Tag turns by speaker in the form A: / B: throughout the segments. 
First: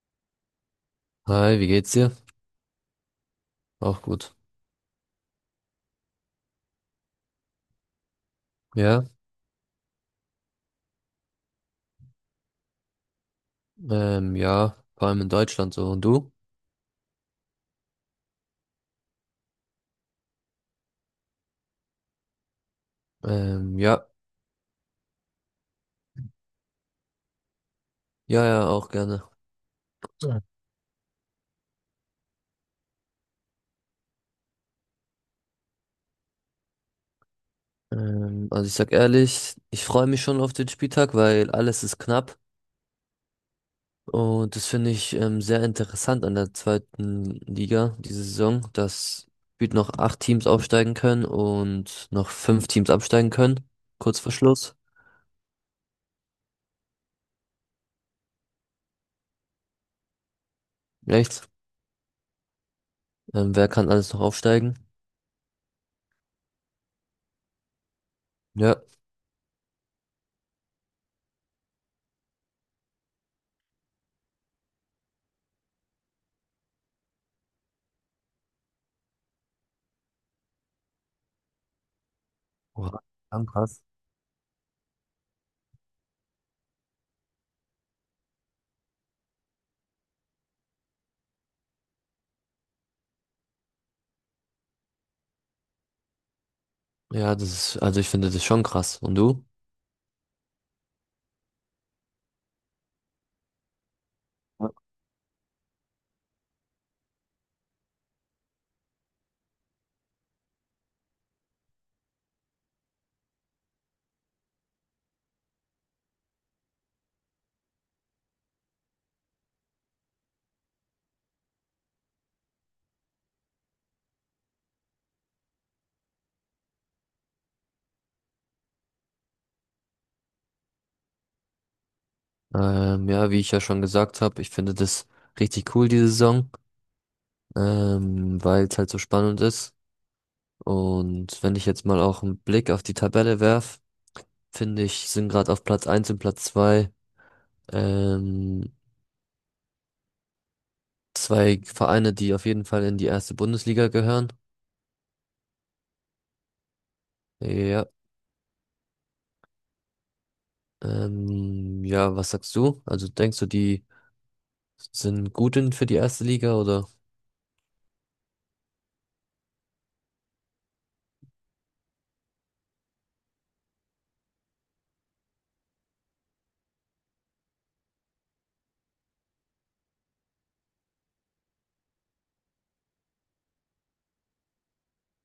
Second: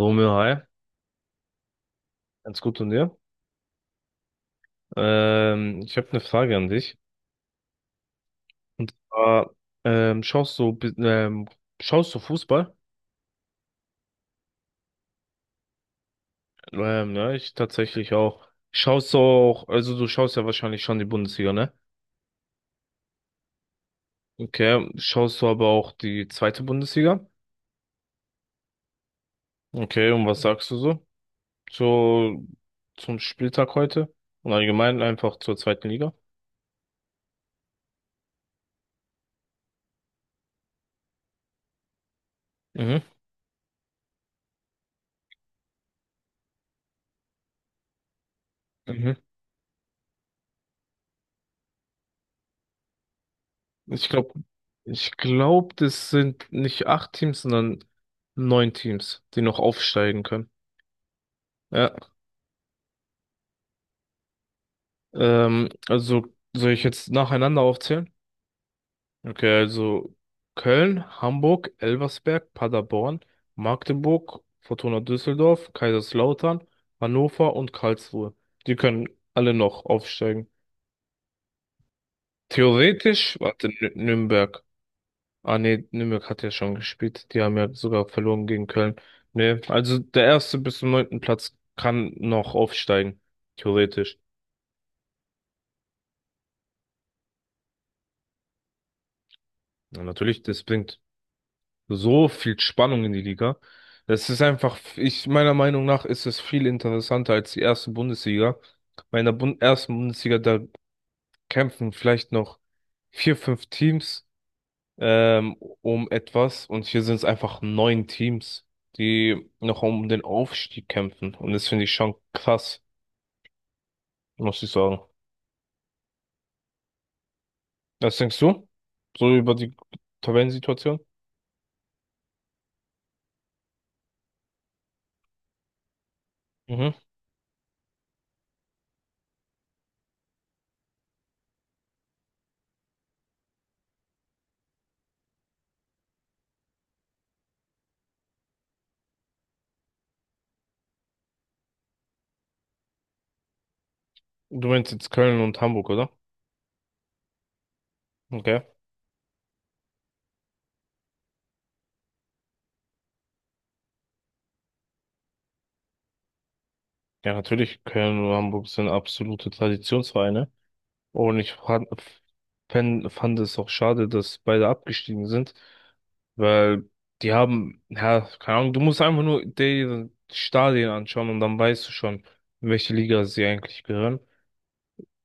A: Romeo, hi.
B: Hi, wie geht's dir?
A: Ganz gut und dir?
B: Auch gut.
A: Ich habe eine Frage an dich. Und
B: Ja,
A: zwar, schaust du, schaust du Fußball?
B: ja, vor allem in Deutschland so. Und du?
A: Ja, ich tatsächlich auch. Schaust du auch, also du schaust ja wahrscheinlich schon die Bundesliga, ne?
B: Ja,
A: Okay, schaust du aber auch die zweite Bundesliga?
B: ja, ja, auch gerne.
A: Okay, und was
B: Ja.
A: sagst du so zu, zum Spieltag heute? Und allgemein einfach zur zweiten Liga?
B: Also ich sag ehrlich, ich freue mich schon auf den Spieltag, weil alles ist knapp.
A: Mhm.
B: Und das finde ich sehr interessant an der zweiten Liga diese Saison,
A: Mhm.
B: dass gefühlt noch acht Teams aufsteigen können und noch fünf Teams absteigen können.
A: Ich
B: Kurz
A: glaube,
B: vor Schluss.
A: ich glaube, das sind nicht acht Teams, sondern neun Teams, die noch aufsteigen können.
B: Echt?
A: Ja.
B: Wer kann alles noch aufsteigen?
A: Also soll ich jetzt nacheinander aufzählen?
B: Ja.
A: Okay, also Köln, Hamburg, Elversberg, Paderborn, Magdeburg, Fortuna Düsseldorf, Kaiserslautern, Hannover und Karlsruhe. Die können alle noch aufsteigen.
B: Oha,
A: Theoretisch, warte,
B: krass.
A: Nürnberg. Ah nee, Nürnberg hat ja schon gespielt. Die haben ja sogar verloren gegen Köln. Nee, also der erste bis zum neunten Platz kann noch aufsteigen, theoretisch.
B: Ja, das ist, also ich finde das schon krass. Und du?
A: Ja, natürlich, das bringt so viel Spannung in die Liga. Das ist
B: Ja.
A: einfach, ich meiner Meinung nach ist es viel interessanter als die erste Bundesliga. Bei einer Bun ersten Bundesliga, da kämpfen vielleicht noch vier, fünf Teams ähm, um etwas und hier sind es einfach neun Teams, die noch um den Aufstieg kämpfen. Und das finde ich schon krass, muss ich sagen. Was denkst du? So über die Tabellensituation?
B: Ja, wie ich ja schon gesagt habe, ich finde das richtig cool, diese Saison,
A: Mhm.
B: weil es halt so spannend ist. Und wenn ich jetzt mal auch einen Blick auf die Tabelle werf, finde ich, sind gerade auf Platz eins und Platz 2 ähm, zwei Vereine, die auf jeden Fall in die erste Bundesliga gehören.
A: Du meinst jetzt Köln und Hamburg, oder?
B: Ja,
A: Okay.
B: ja, was sagst du? Also denkst du, die sind gut in für die erste Liga oder?
A: Ja, natürlich, Köln und Hamburg sind absolute Traditionsvereine. Und ich fand es auch schade, dass beide abgestiegen sind, weil die haben, ja, keine Ahnung, du musst einfach nur die Stadien anschauen und dann weißt du schon, in welche Liga sie eigentlich gehören.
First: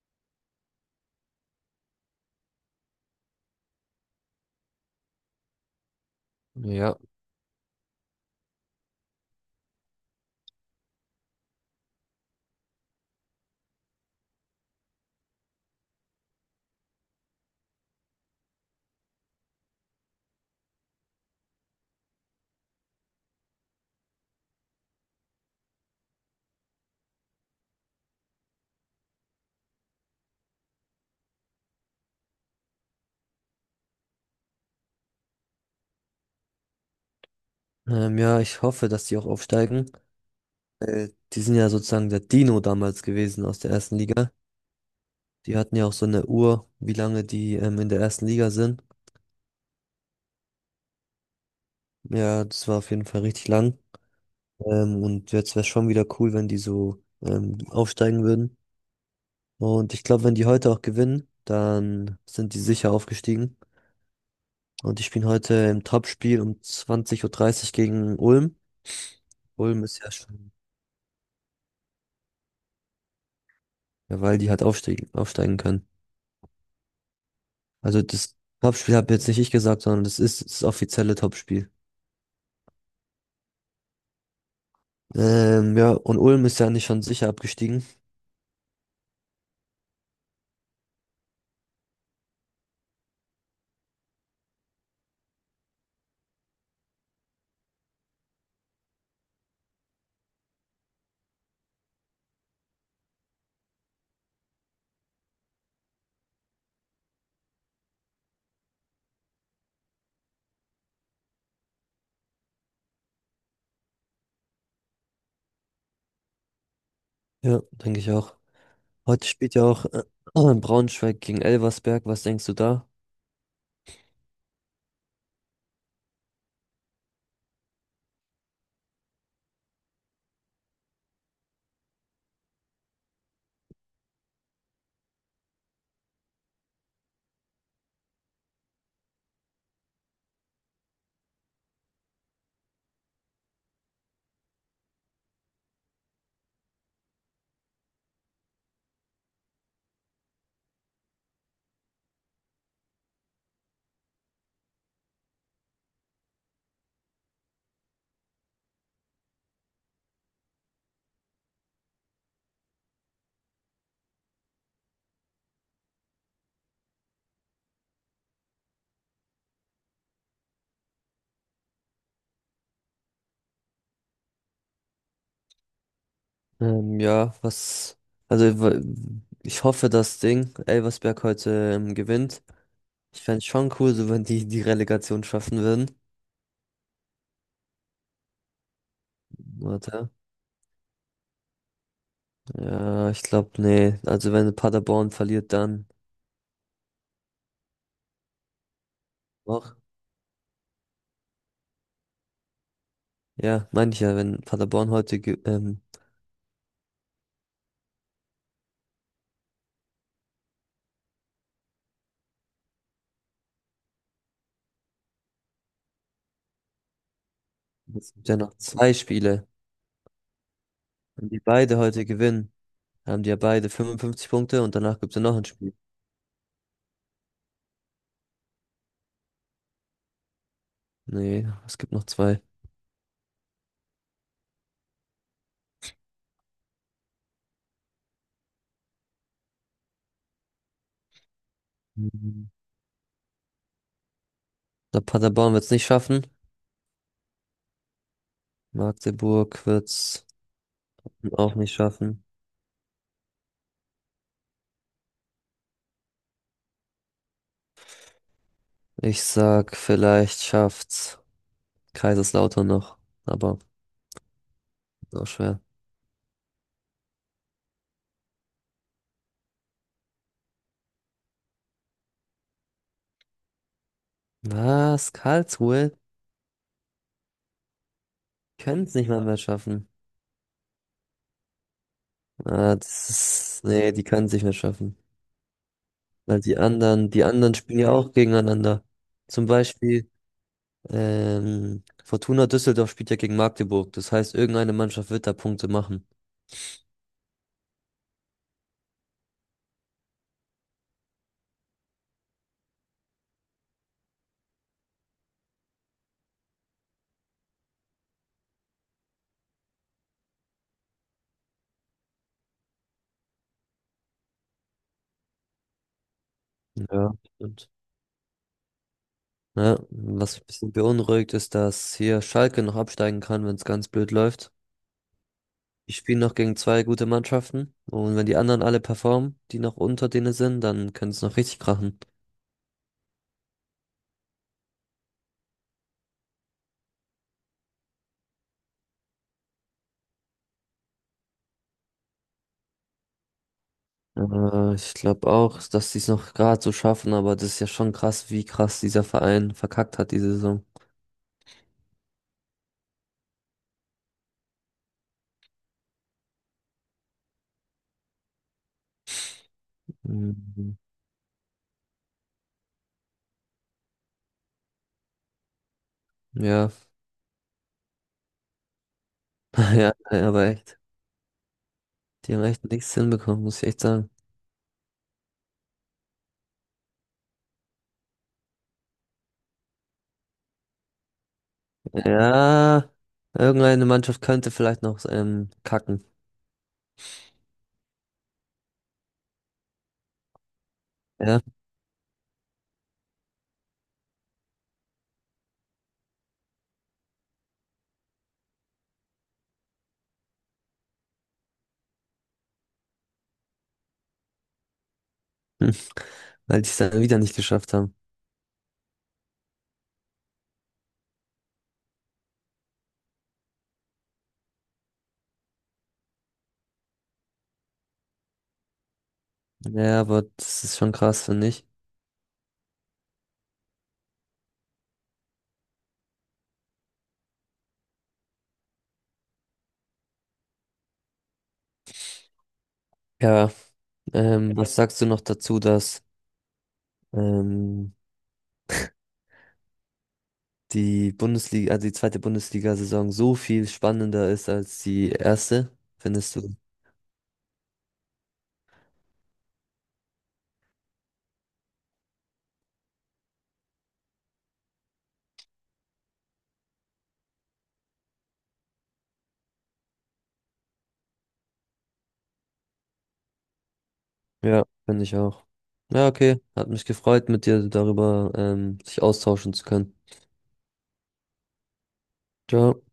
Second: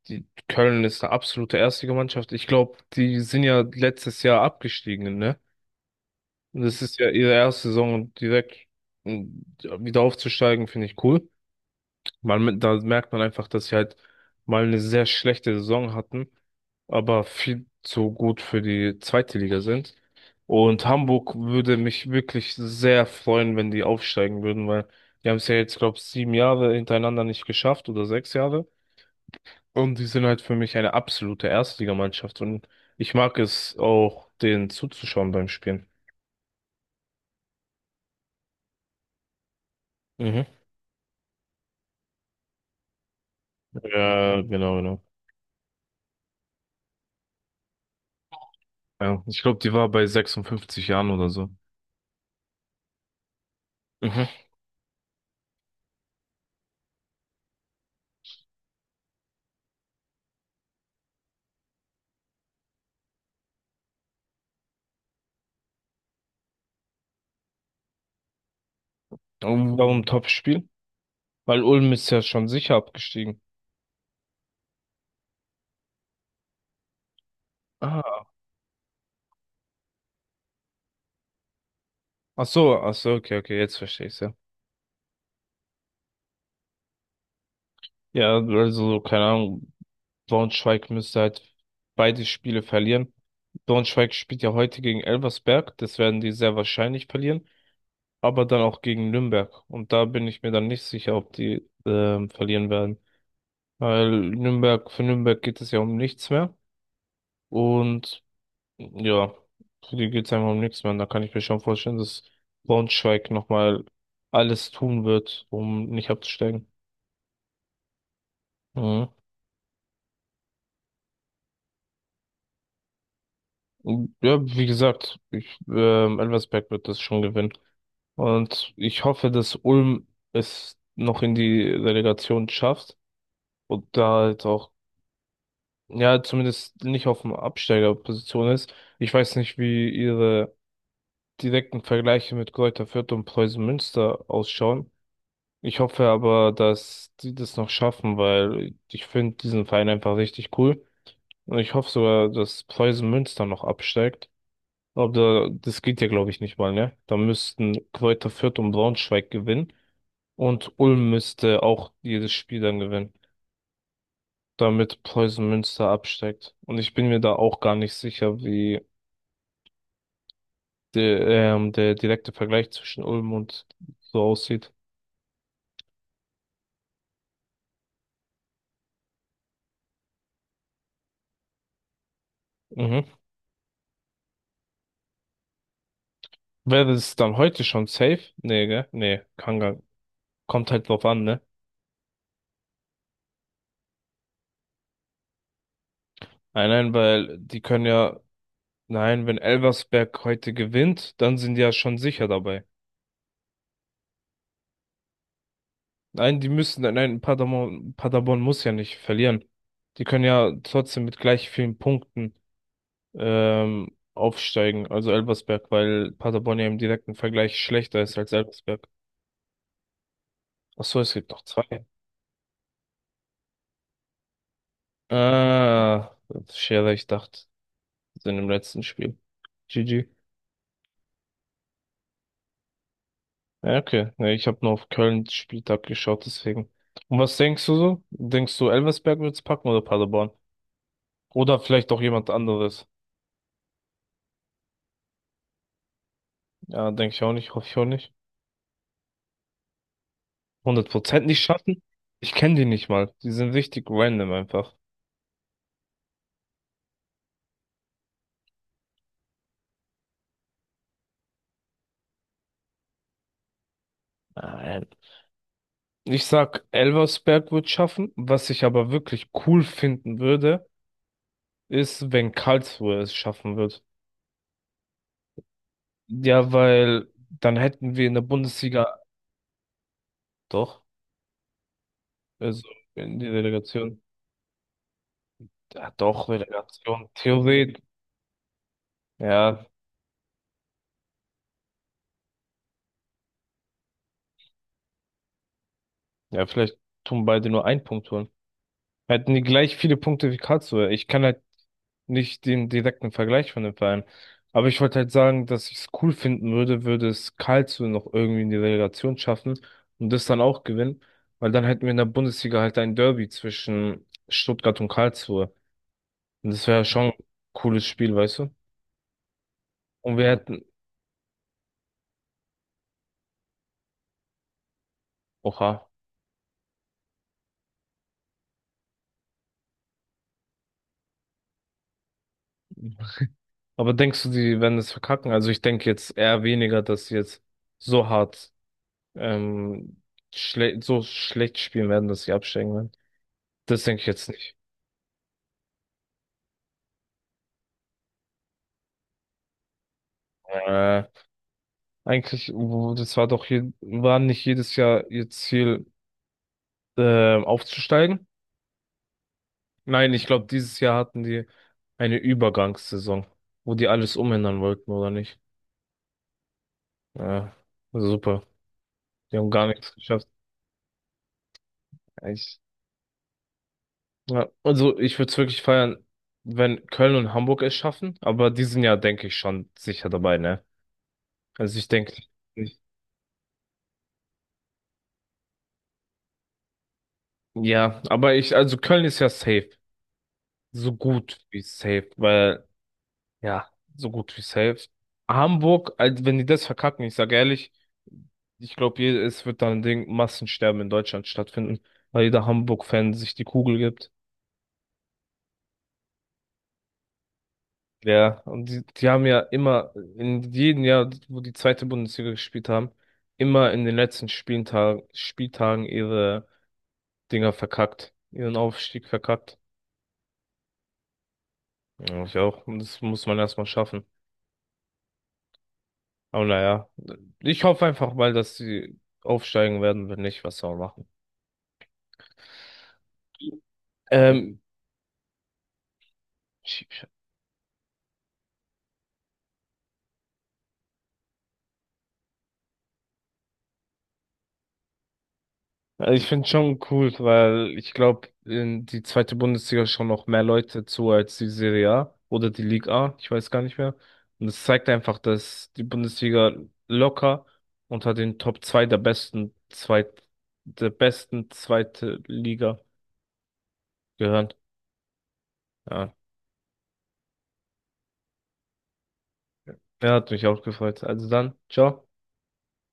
A: Die Köln ist eine absolute Erstligamannschaft. Ich glaube, die sind ja letztes Jahr abgestiegen, ne? Und das
B: Ja.
A: ist ja ihre erste Saison und direkt mm, wieder aufzusteigen, finde ich cool. Man, da merkt man einfach, dass sie halt mal eine sehr schlechte Saison hatten, aber viel zu gut für die zweite Liga sind. Und Hamburg würde mich wirklich sehr freuen, wenn die aufsteigen würden, weil die haben es ja jetzt, glaube ich, sieben Jahre hintereinander nicht geschafft oder sechs Jahre. Und die sind halt für mich eine absolute Erstligamannschaft. Und ich mag es auch, denen zuzuschauen beim Spielen.
B: Ja, ich hoffe, dass die auch aufsteigen.
A: Mhm.
B: Die sind ja sozusagen der Dino damals gewesen aus der ersten Liga.
A: Ja, genau, genau.
B: Die hatten ja auch so eine Uhr, wie lange die in der ersten Liga sind.
A: Ja, ich glaube, die war bei 56 Jahren oder so.
B: Ja, das war auf jeden Fall richtig lang.
A: Mhm.
B: Und jetzt wäre es schon wieder cool, wenn die so aufsteigen würden. Und ich glaube, wenn die heute auch gewinnen, dann sind die sicher aufgestiegen. Und die spielen heute im Topspiel um 20.30 Uhr dreißig gegen Ulm.
A: Und
B: Ulm ist
A: warum
B: ja schon,
A: Topspiel? Weil Ulm ist ja schon sicher abgestiegen.
B: ja, weil die halt aufsteigen können. Also
A: Ah,
B: das Topspiel habe jetzt nicht ich gesagt, sondern das ist das offizielle Topspiel.
A: ach so, okay, okay, jetzt verstehe ich's ja.
B: Ja, und Ulm ist ja nicht schon sicher abgestiegen.
A: Ja, also, keine Ahnung, Braunschweig müsste halt beide Spiele verlieren. Braunschweig spielt ja heute gegen Elversberg, das werden die sehr wahrscheinlich verlieren, aber dann auch gegen Nürnberg. Und da bin ich mir dann nicht sicher, ob die verlieren werden. Weil Nürnberg, für Nürnberg geht es ja um nichts mehr. Und ja, für die geht's einfach um nichts mehr. Und da kann ich mir schon vorstellen, dass Braunschweig nochmal alles tun wird, um nicht abzusteigen.
B: Ja, denke ich auch.
A: Mhm.
B: Heute spielt ja auch Braunschweig gegen Elversberg. Was denkst du da?
A: Und ja, wie gesagt, Elversberg wird das schon gewinnen. Und ich hoffe, dass Ulm es noch in die Relegation schafft und da halt auch, ja, zumindest nicht auf dem Absteigerposition ist. Ich weiß nicht, wie ihre direkten Vergleiche mit Greuther Fürth und Preußen Münster ausschauen. Ich hoffe aber, dass die das noch schaffen, weil ich finde diesen Verein einfach richtig cool. Und ich hoffe sogar, dass Preußen Münster noch absteigt. Aber das geht ja, glaube ich, nicht mal, ne? Da müssten Kräuter Fürth und Braunschweig gewinnen. Und Ulm müsste auch jedes Spiel dann gewinnen, damit Preußen Münster absteigt. Und ich bin mir da auch gar nicht sicher, wie der direkte Vergleich zwischen Ulm und so aussieht.
B: Ja, was. Also, ich hoffe, das Ding, Elversberg heute gewinnt.
A: Mhm.
B: Ich fände es schon cool, so wenn die die Relegation schaffen würden.
A: Wäre es dann heute schon safe? Nee, gell? Nee, kann gar
B: Warte.
A: kommt halt drauf an, ne?
B: Ja, ich glaube, nee. Also, wenn Paderborn verliert, dann.
A: Nein, nein, weil die können ja, nein, wenn
B: Doch.
A: Elversberg heute gewinnt, dann sind die ja schon sicher dabei.
B: Ja, meine ich ja, wenn Paderborn heute
A: Nein, die müssen, nein, Paderborn muss ja nicht verlieren. Die können ja trotzdem mit gleich vielen Punkten aufsteigen, also Elversberg, weil Paderborn ja im direkten Vergleich schlechter
B: Es
A: ist
B: gibt
A: als
B: ja noch
A: Elversberg.
B: zwei Spiele.
A: Ach so, es
B: Wenn
A: gibt
B: die
A: noch
B: beide
A: zwei.
B: heute gewinnen, haben die ja beide 55 Punkte und danach gibt es ja noch ein Spiel.
A: Ah, Scherer, ich dachte, sind im letzten Spiel. GG.
B: Nee, es gibt noch zwei.
A: Ja, okay. Ja, ich habe nur auf Köln Spieltag geschaut, deswegen. Und was denkst du so? Denkst du, Elversberg wird's packen oder Paderborn? Oder vielleicht auch jemand
B: Mhm.
A: anderes?
B: Der Paderborn wird es nicht schaffen.
A: Ja, denke ich auch nicht, hoffe ich auch nicht.
B: Magdeburg wird es
A: Hundert Prozent nicht
B: auch nicht
A: schaffen?
B: schaffen.
A: Ich kenne die nicht mal. Die sind richtig random einfach.
B: Ich sag, vielleicht schafft's Kaiserslautern noch. Aber
A: Nein.
B: ist auch schwer.
A: Ich sag, Elversberg wird schaffen. Was ich aber wirklich cool finden würde, ist, wenn Karlsruhe es schaffen wird.
B: Was? Karlsruhe?
A: Ja, weil dann hätten wir in der
B: Können
A: Bundesliga
B: es nicht mal mehr schaffen.
A: doch, also
B: Ah, das
A: in die
B: ist. Nee,
A: Relegation.
B: die können es nicht mehr schaffen.
A: Ja, doch,
B: Weil die
A: Relegation,
B: anderen, die anderen
A: Theorie.
B: spielen ja auch gegeneinander. Zum
A: Ja,
B: Beispiel. Fortuna Düsseldorf spielt ja gegen Magdeburg. Das heißt, irgendeine Mannschaft wird da Punkte machen.
A: ja, vielleicht tun beide nur einen Punkt holen. Hätten die gleich viele Punkte wie Karlsruhe. Ich kann halt nicht den direkten Vergleich von den Vereinen. Aber ich wollte halt sagen, dass ich es cool finden würde, würde es Karlsruhe noch irgendwie in die Relegation schaffen und das dann auch gewinnen. Weil dann hätten wir in der Bundesliga halt ein Derby zwischen Stuttgart und Karlsruhe. Und das wäre schon
B: Ja.
A: ein
B: Und,
A: cooles Spiel, weißt du?
B: ne,
A: Und wir
B: was mich ein
A: hätten,
B: bisschen beunruhigt, ist, dass hier Schalke noch absteigen kann, wenn es ganz blöd läuft.
A: oha.
B: Die spielen noch gegen zwei gute Mannschaften. Und wenn die anderen alle performen, die noch unter denen sind, dann können es noch richtig krachen.
A: Aber denkst du, die werden es verkacken? Also ich denke jetzt eher weniger, dass sie jetzt so hart, ähm, schle so schlecht spielen werden, dass sie absteigen werden. Das denke ich jetzt nicht.
B: Ich glaube auch, dass die es noch gerade so schaffen, aber das ist ja schon krass, wie krass dieser Verein verkackt hat diese Saison.
A: Äh, eigentlich, das war doch hier, war nicht jedes Jahr ihr Ziel, aufzusteigen. Nein, ich glaube,
B: Mhm.
A: dieses Jahr hatten die eine Übergangssaison, wo die alles umändern wollten, oder nicht?
B: Ja,
A: Ja, super. Die haben gar
B: ja,
A: nichts geschafft.
B: aber echt. Die haben echt nichts hinbekommen, muss ich echt sagen.
A: Ja, also ich würde es wirklich feiern, wenn Köln und Hamburg es schaffen, aber die sind ja, denke ich, schon sicher dabei, ne? Also ich denke,
B: Ja, irgendeine Mannschaft könnte vielleicht noch kacken.
A: ja, aber ich, also Köln ist ja safe, so gut
B: Ja,
A: wie safe, weil, ja, so gut wie safe. Hamburg, also wenn die das verkacken, ich sage ehrlich, ich glaube, es wird dann ein Ding, Massensterben in Deutschland stattfinden, weil jeder Hamburg-Fan sich die Kugel gibt.
B: hm, weil die es dann wieder nicht geschafft haben.
A: Ja, und die haben ja immer, in jedem Jahr, wo die zweite Bundesliga gespielt haben, immer in den letzten Spieltagen ihre Dinger verkackt, ihren Aufstieg verkackt.
B: Ja, aber das ist schon krass, finde ich.
A: Ja, ich auch. Und das muss man erstmal schaffen. Aber naja, ich hoffe einfach mal, dass sie aufsteigen werden, wenn nicht, was soll man machen.
B: Ja,
A: Ähm,
B: was sagst du noch dazu, dass ähm, die Bundesliga, also die zweite Bundesliga-Saison so viel spannender ist als die erste?
A: Also ich
B: Findest
A: finde es
B: du?
A: schon cool, weil ich glaube, die zweite Bundesliga schauen noch mehr Leute zu als die Serie A oder die Liga A, ich weiß gar nicht mehr. Und es zeigt einfach, dass die Bundesliga locker unter den Top 2 der besten zweit der besten zweite Liga gehört.
B: Ja, finde ich auch. Ja,
A: Ja,
B: okay. Hat mich gefreut, mit dir darüber sich austauschen zu können.
A: ja, hat mich auch gefreut. Also dann, ciao.
B: Ciao.